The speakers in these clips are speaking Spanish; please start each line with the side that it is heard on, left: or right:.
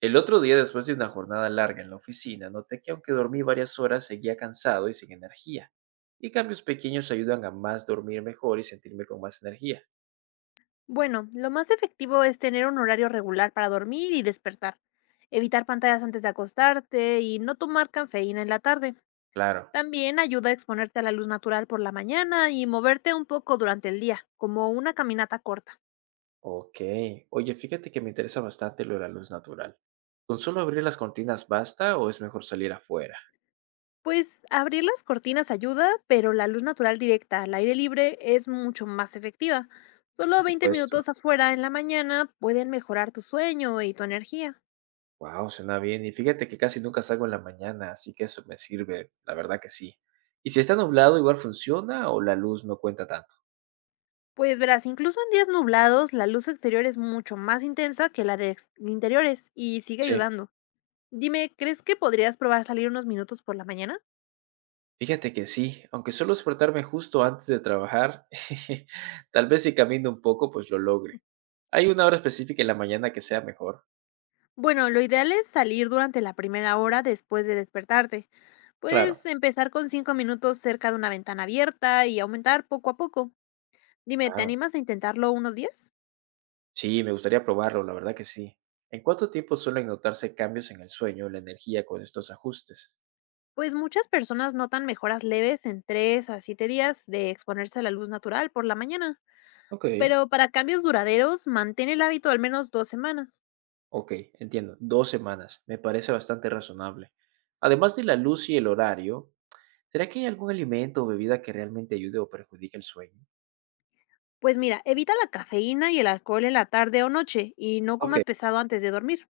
right: El otro día, después de una jornada larga en la oficina, noté que aunque dormí varias horas, seguía cansado y sin energía. Y cambios pequeños ayudan a más dormir mejor y sentirme con más energía.
left: Bueno, lo más efectivo es tener un horario regular para dormir y despertar, evitar pantallas antes de acostarte y no tomar cafeína en la tarde.
right: Claro.
left: También ayuda a exponerte a la luz natural por la mañana y moverte un poco durante el día, como una caminata corta.
right: Ok. Oye, fíjate que me interesa bastante lo de la luz natural. ¿Con solo abrir las cortinas basta o es mejor salir afuera?
left: Pues abrir las cortinas ayuda, pero la luz natural directa al aire libre es mucho más efectiva. Solo
right: Por
left: 20
right: supuesto.
left: minutos afuera en la mañana pueden mejorar tu sueño y tu energía.
right: Wow, suena bien. Y fíjate que casi nunca salgo en la mañana, así que eso me sirve. La verdad que sí. ¿Y si está nublado, igual funciona o la luz no cuenta tanto?
left: Pues verás, incluso en días nublados, la luz exterior es mucho más intensa que la de interiores y sigue
right: Sí.
left: ayudando. Dime, ¿crees que podrías probar salir unos minutos por la mañana?
right: Fíjate que sí, aunque suelo despertarme justo antes de trabajar, tal vez si camino un poco, pues lo logre. ¿Hay una hora específica en la mañana que sea mejor?
left: Bueno, lo ideal es salir durante la primera hora después de despertarte.
right: Claro.
left: Puedes empezar con 5 minutos cerca de una ventana abierta y aumentar poco a poco. Dime, ¿te
right: Claro.
left: animas a intentarlo unos días?
right: Sí, me gustaría probarlo, la verdad que sí. ¿En cuánto tiempo suelen notarse cambios en el sueño, o la energía con estos ajustes?
left: Pues muchas personas notan mejoras leves en 3 a 7 días de exponerse a la luz natural por la mañana.
right: Ok.
left: Pero para cambios duraderos, mantén el hábito al menos 2 semanas.
right: Ok, entiendo. 2 semanas, me parece bastante razonable. Además de la luz y el horario, ¿será que hay algún alimento o bebida que realmente ayude o perjudique el sueño?
left: Pues mira, evita la cafeína y el alcohol en la tarde o noche y no
right: Ok.
left: comas pesado antes de dormir.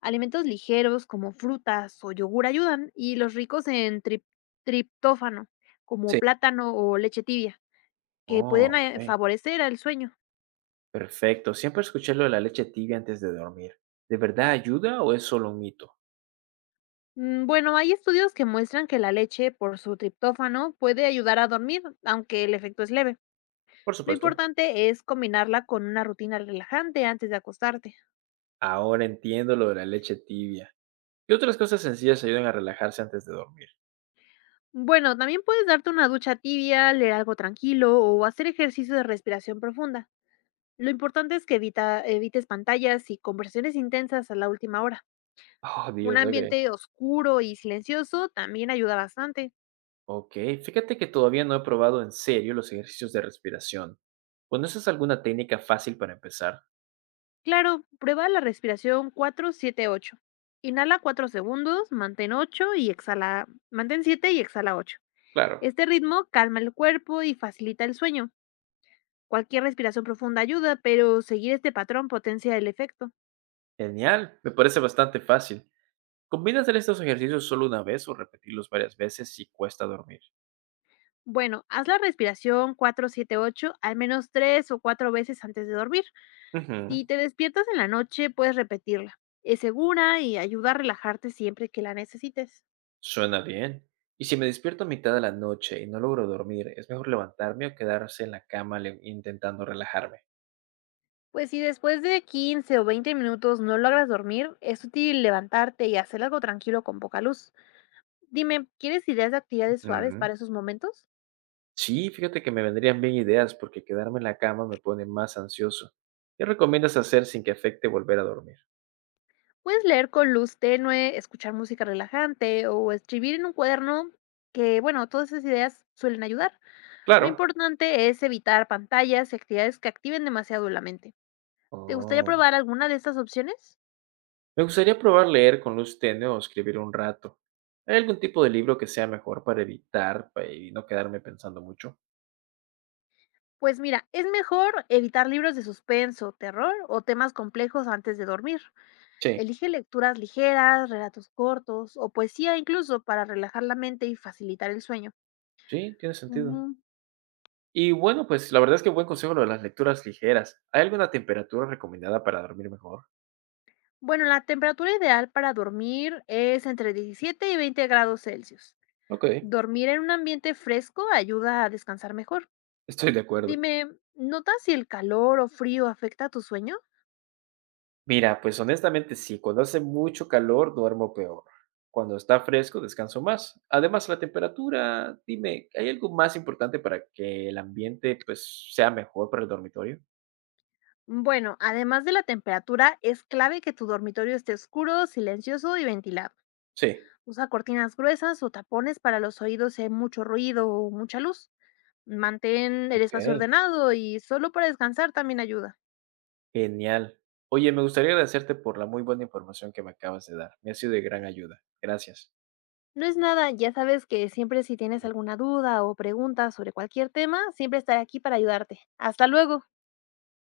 left: Alimentos ligeros como frutas o yogur ayudan y los ricos en triptófano, como
right: Sí.
left: plátano o leche tibia, que pueden
right: Oh, ok.
left: favorecer al sueño.
right: Perfecto. Siempre escuché lo de la leche tibia antes de dormir. ¿De verdad ayuda o es solo un mito?
left: Mm, bueno, hay estudios que muestran que la leche por su triptófano puede ayudar a dormir, aunque el efecto es leve.
right: Por
left: Lo
right: supuesto.
left: importante es combinarla con una rutina relajante antes de acostarte.
right: Ahora entiendo lo de la leche tibia. ¿Qué otras cosas sencillas ayudan a relajarse antes de dormir?
left: Bueno, también puedes darte una ducha tibia, leer algo tranquilo o hacer ejercicio de respiración profunda. Lo importante es que evites pantallas y conversaciones intensas a la última hora.
right: Oh,
left: Un
right: Dios, ok.
left: ambiente oscuro y silencioso también ayuda bastante.
right: Ok, fíjate que todavía no he probado en serio los ejercicios de respiración. ¿Conoces alguna técnica fácil para empezar?
left: Claro, prueba la respiración 4-7-8. Inhala 4 segundos, mantén 8 y exhala, mantén 7 y exhala 8.
right: Claro.
left: Este ritmo calma el cuerpo y facilita el sueño. Cualquier respiración profunda ayuda, pero seguir este patrón potencia el efecto.
right: Genial, me parece bastante fácil. ¿Combinas hacer estos ejercicios solo una vez o repetirlos varias veces si cuesta dormir?
left: Bueno, haz la respiración 4-7-8 al menos 3 o 4 veces antes de dormir.
right: Ujú.
left: Si te despiertas en la noche, puedes repetirla. Es segura y ayuda a relajarte siempre que la necesites.
right: Suena bien. ¿Y si me despierto a mitad de la noche y no logro dormir, es mejor levantarme o quedarse en la cama intentando relajarme?
left: Pues si después de 15 o 20 minutos no logras dormir, es útil levantarte y hacer algo tranquilo con poca luz. Dime, ¿quieres ideas de actividades suaves
right: Ujú.
left: para esos momentos?
right: Sí, fíjate que me vendrían bien ideas porque quedarme en la cama me pone más ansioso. ¿Qué recomiendas hacer sin que afecte volver a dormir?
left: Puedes leer con luz tenue, escuchar música relajante o escribir en un cuaderno que, bueno, todas esas ideas suelen ayudar. Lo
right: Claro.
left: importante es evitar pantallas y actividades que activen demasiado la mente. ¿Te gustaría
right: Oh.
left: probar alguna de estas opciones?
right: Me gustaría probar leer con luz tenue o escribir un rato. ¿Hay algún tipo de libro que sea mejor para evitar y no quedarme pensando mucho?
left: Pues mira, es mejor evitar libros de suspenso, terror o temas complejos antes de dormir.
right: Sí.
left: Elige lecturas ligeras, relatos cortos o poesía incluso para relajar la mente y facilitar el sueño.
right: Sí, tiene sentido.
left: Ujú.
right: Y bueno, pues la verdad es que buen consejo lo de las lecturas ligeras. ¿Hay alguna temperatura recomendada para dormir mejor?
left: Bueno, la temperatura ideal para dormir es entre 17 y 20 grados Celsius.
right: Ok,
left: Dormir en un ambiente fresco ayuda a descansar mejor.
right: estoy de acuerdo.
left: Dime, ¿notas si el calor o frío afecta tu sueño?
right: Mira, pues honestamente sí, cuando hace mucho calor duermo peor. Cuando está fresco descanso más. Además, la temperatura, dime, ¿hay algo más importante para que el ambiente pues sea mejor para el dormitorio?
left: Bueno, además de la temperatura, es clave que tu dormitorio esté oscuro, silencioso y ventilado.
right: Sí.
left: Usa cortinas gruesas o tapones para los oídos si hay mucho ruido o mucha luz. Mantén el
right: Ok,
left: espacio ordenado y solo para descansar también ayuda.
right: genial. Oye, me gustaría agradecerte por la muy buena información que me acabas de dar. Me ha sido de gran ayuda. Gracias.
left: No es nada, ya sabes que siempre si tienes alguna duda o pregunta sobre cualquier tema, siempre estaré aquí para ayudarte. Hasta luego.